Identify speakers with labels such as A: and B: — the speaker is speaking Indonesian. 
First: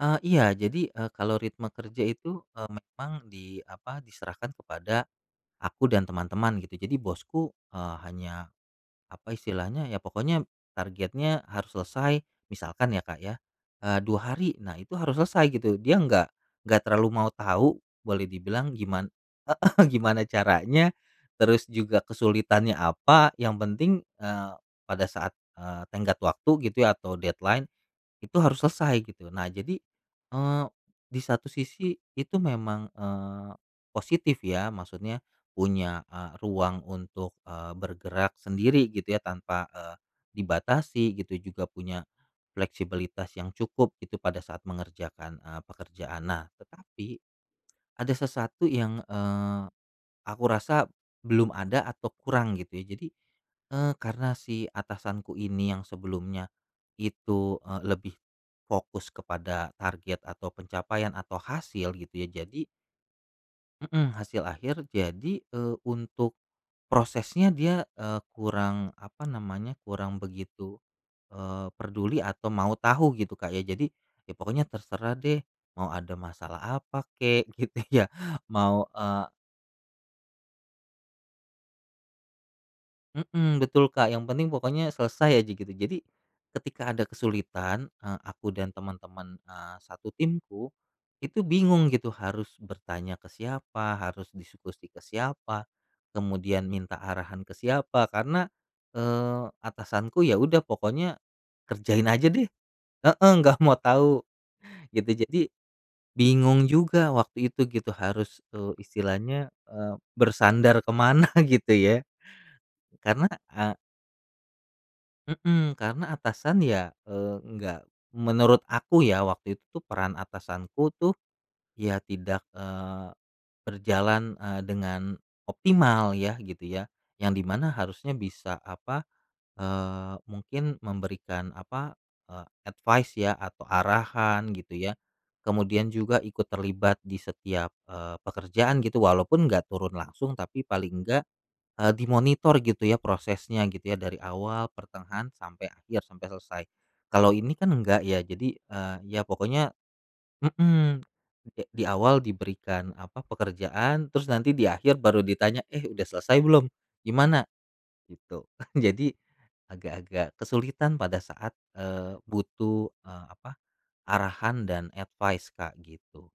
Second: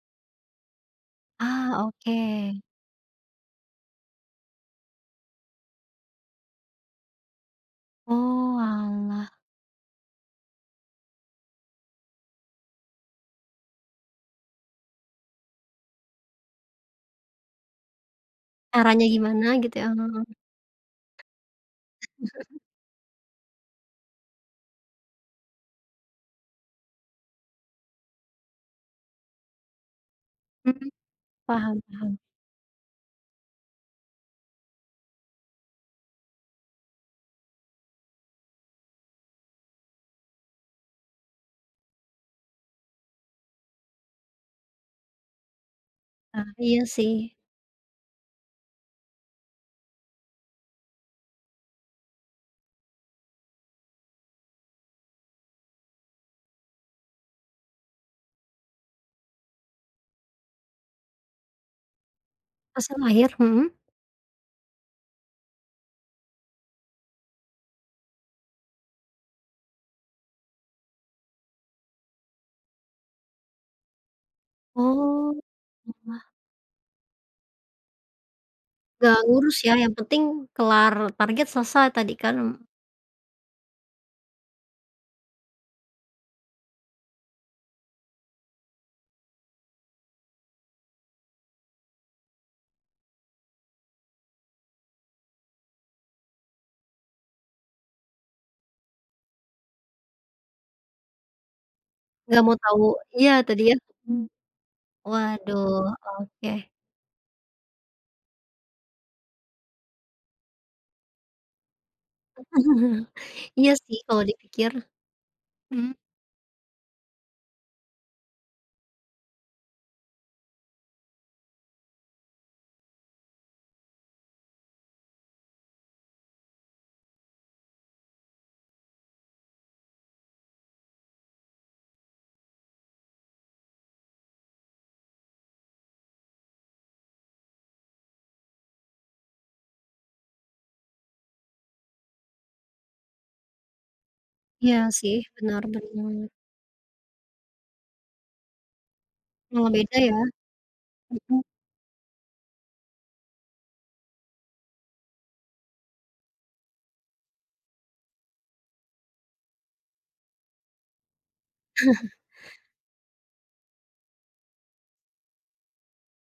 A: Eee, iya jadi, eee, kalau ritme
B: Ah
A: kerja itu,
B: oke.
A: eee, memang di apa diserahkan kepada aku dan teman-teman gitu, jadi bosku, eee, hanya apa
B: Oalah.
A: istilahnya, ya pokoknya targetnya harus selesai misalkan ya Kak ya, eee, 2 hari, nah itu harus selesai gitu, Dia nggak nggak terlalu mau tahu boleh dibilang
B: Caranya
A: giman
B: gimana gitu ya,
A: heeh,
B: heeh.
A: gimana caranya, terus juga kesulitannya apa yang penting, eee, pada saat, eee, tenggat waktu gitu ya atau deadline, itu harus selesai gitu. Nah jadi, eee,
B: Mhm.
A: di satu
B: Paham
A: sisi
B: paham.
A: itu memang, eee, positif ya, maksudnya punya, eee, ruang untuk, eee, bergerak sendiri gitu ya tanpa, eee, dibatasi, gitu juga punya fleksibilitas yang cukup gitu pada saat mengerjakan, eee, pekerjaan. Nah
B: Ah iya
A: tetapi,
B: sih.
A: ada sesuatu yang, eee, aku rasa belum ada atau kurang gitu ya. Jadi, eee, karena si atasanku ini yang sebelumnya itu, eee, lebih fokus kepada target atau pencapaian atau hasil gitu ya jadi
B: Hasil akhir, mhm.
A: Mhm, hasil akhir jadi, eee, untuk prosesnya dia, eee, kurang apa namanya, kurang begitu, eee, perduli atau mau tahu gitu Kak, ya jadi ya pokoknya terserah deh,
B: Oh.
A: mau ada
B: Wah.
A: masalah apa kek gitu ya, mau,
B: Gak
A: eee
B: ngurus ya, yang penting kelar target selesai tadi kan.
A: Mhm, betul Kak, yang penting pokoknya selesai aja gitu, jadi ketika ada kesulitan, eee, aku dan teman-teman, eee, satu timku, itu bingung gitu harus bertanya ke siapa, harus diskusi ke siapa kemudian minta arahan ke siapa karena, eee, atasanku ya udah pokoknya kerjain aja
B: Gak
A: deh.
B: mau tau, iya
A: Heeh nggak
B: tadi ya.
A: mau tahu,
B: Mmm.
A: gitu, jadi
B: Waduh, oke.
A: bingung juga waktu itu gitu harus, eee, istilahnya, eee, bersandar ke mana gitu ya, karena
B: Iya
A: a
B: sih kalau dipikir.
A: Mhm,
B: Mhm.
A: karena atasan ya, eee, nggak menurut aku ya, waktu itu peran atasanku tuh, ya tidak, eee, berjalan, eee, dengan optimal ya gitu ya, yang di mana harusnya bisa apa, eee, mungkin memberikan apa, eee, advice ya atau arahan gitu ya. Kemudian juga ikut terlibat di setiap, eee, pekerjaan gitu walaupun gak turun langsung, tapi paling enggak, eee, dimonitor gitu ya prosesnya gitu ya dari awal,
B: Iya sih
A: pertengahan,
B: benar
A: sampai akhir, sampai
B: bener.
A: selesai. Kalau ini kan enggak ya, jadi, eee, ya
B: Malah
A: pokoknya
B: beda ya.
A: mhm,
B: Mhm.
A: eee, kek di awal diberikan apa, pekerjaan, terus nanti di akhir baru ditanya, "Eh udah selesai belum? Gimana?" gitu. Jadi agak-agak kesulitan pada saat, eee, butuh, eee, apa, arahan dan advice Kak gitu.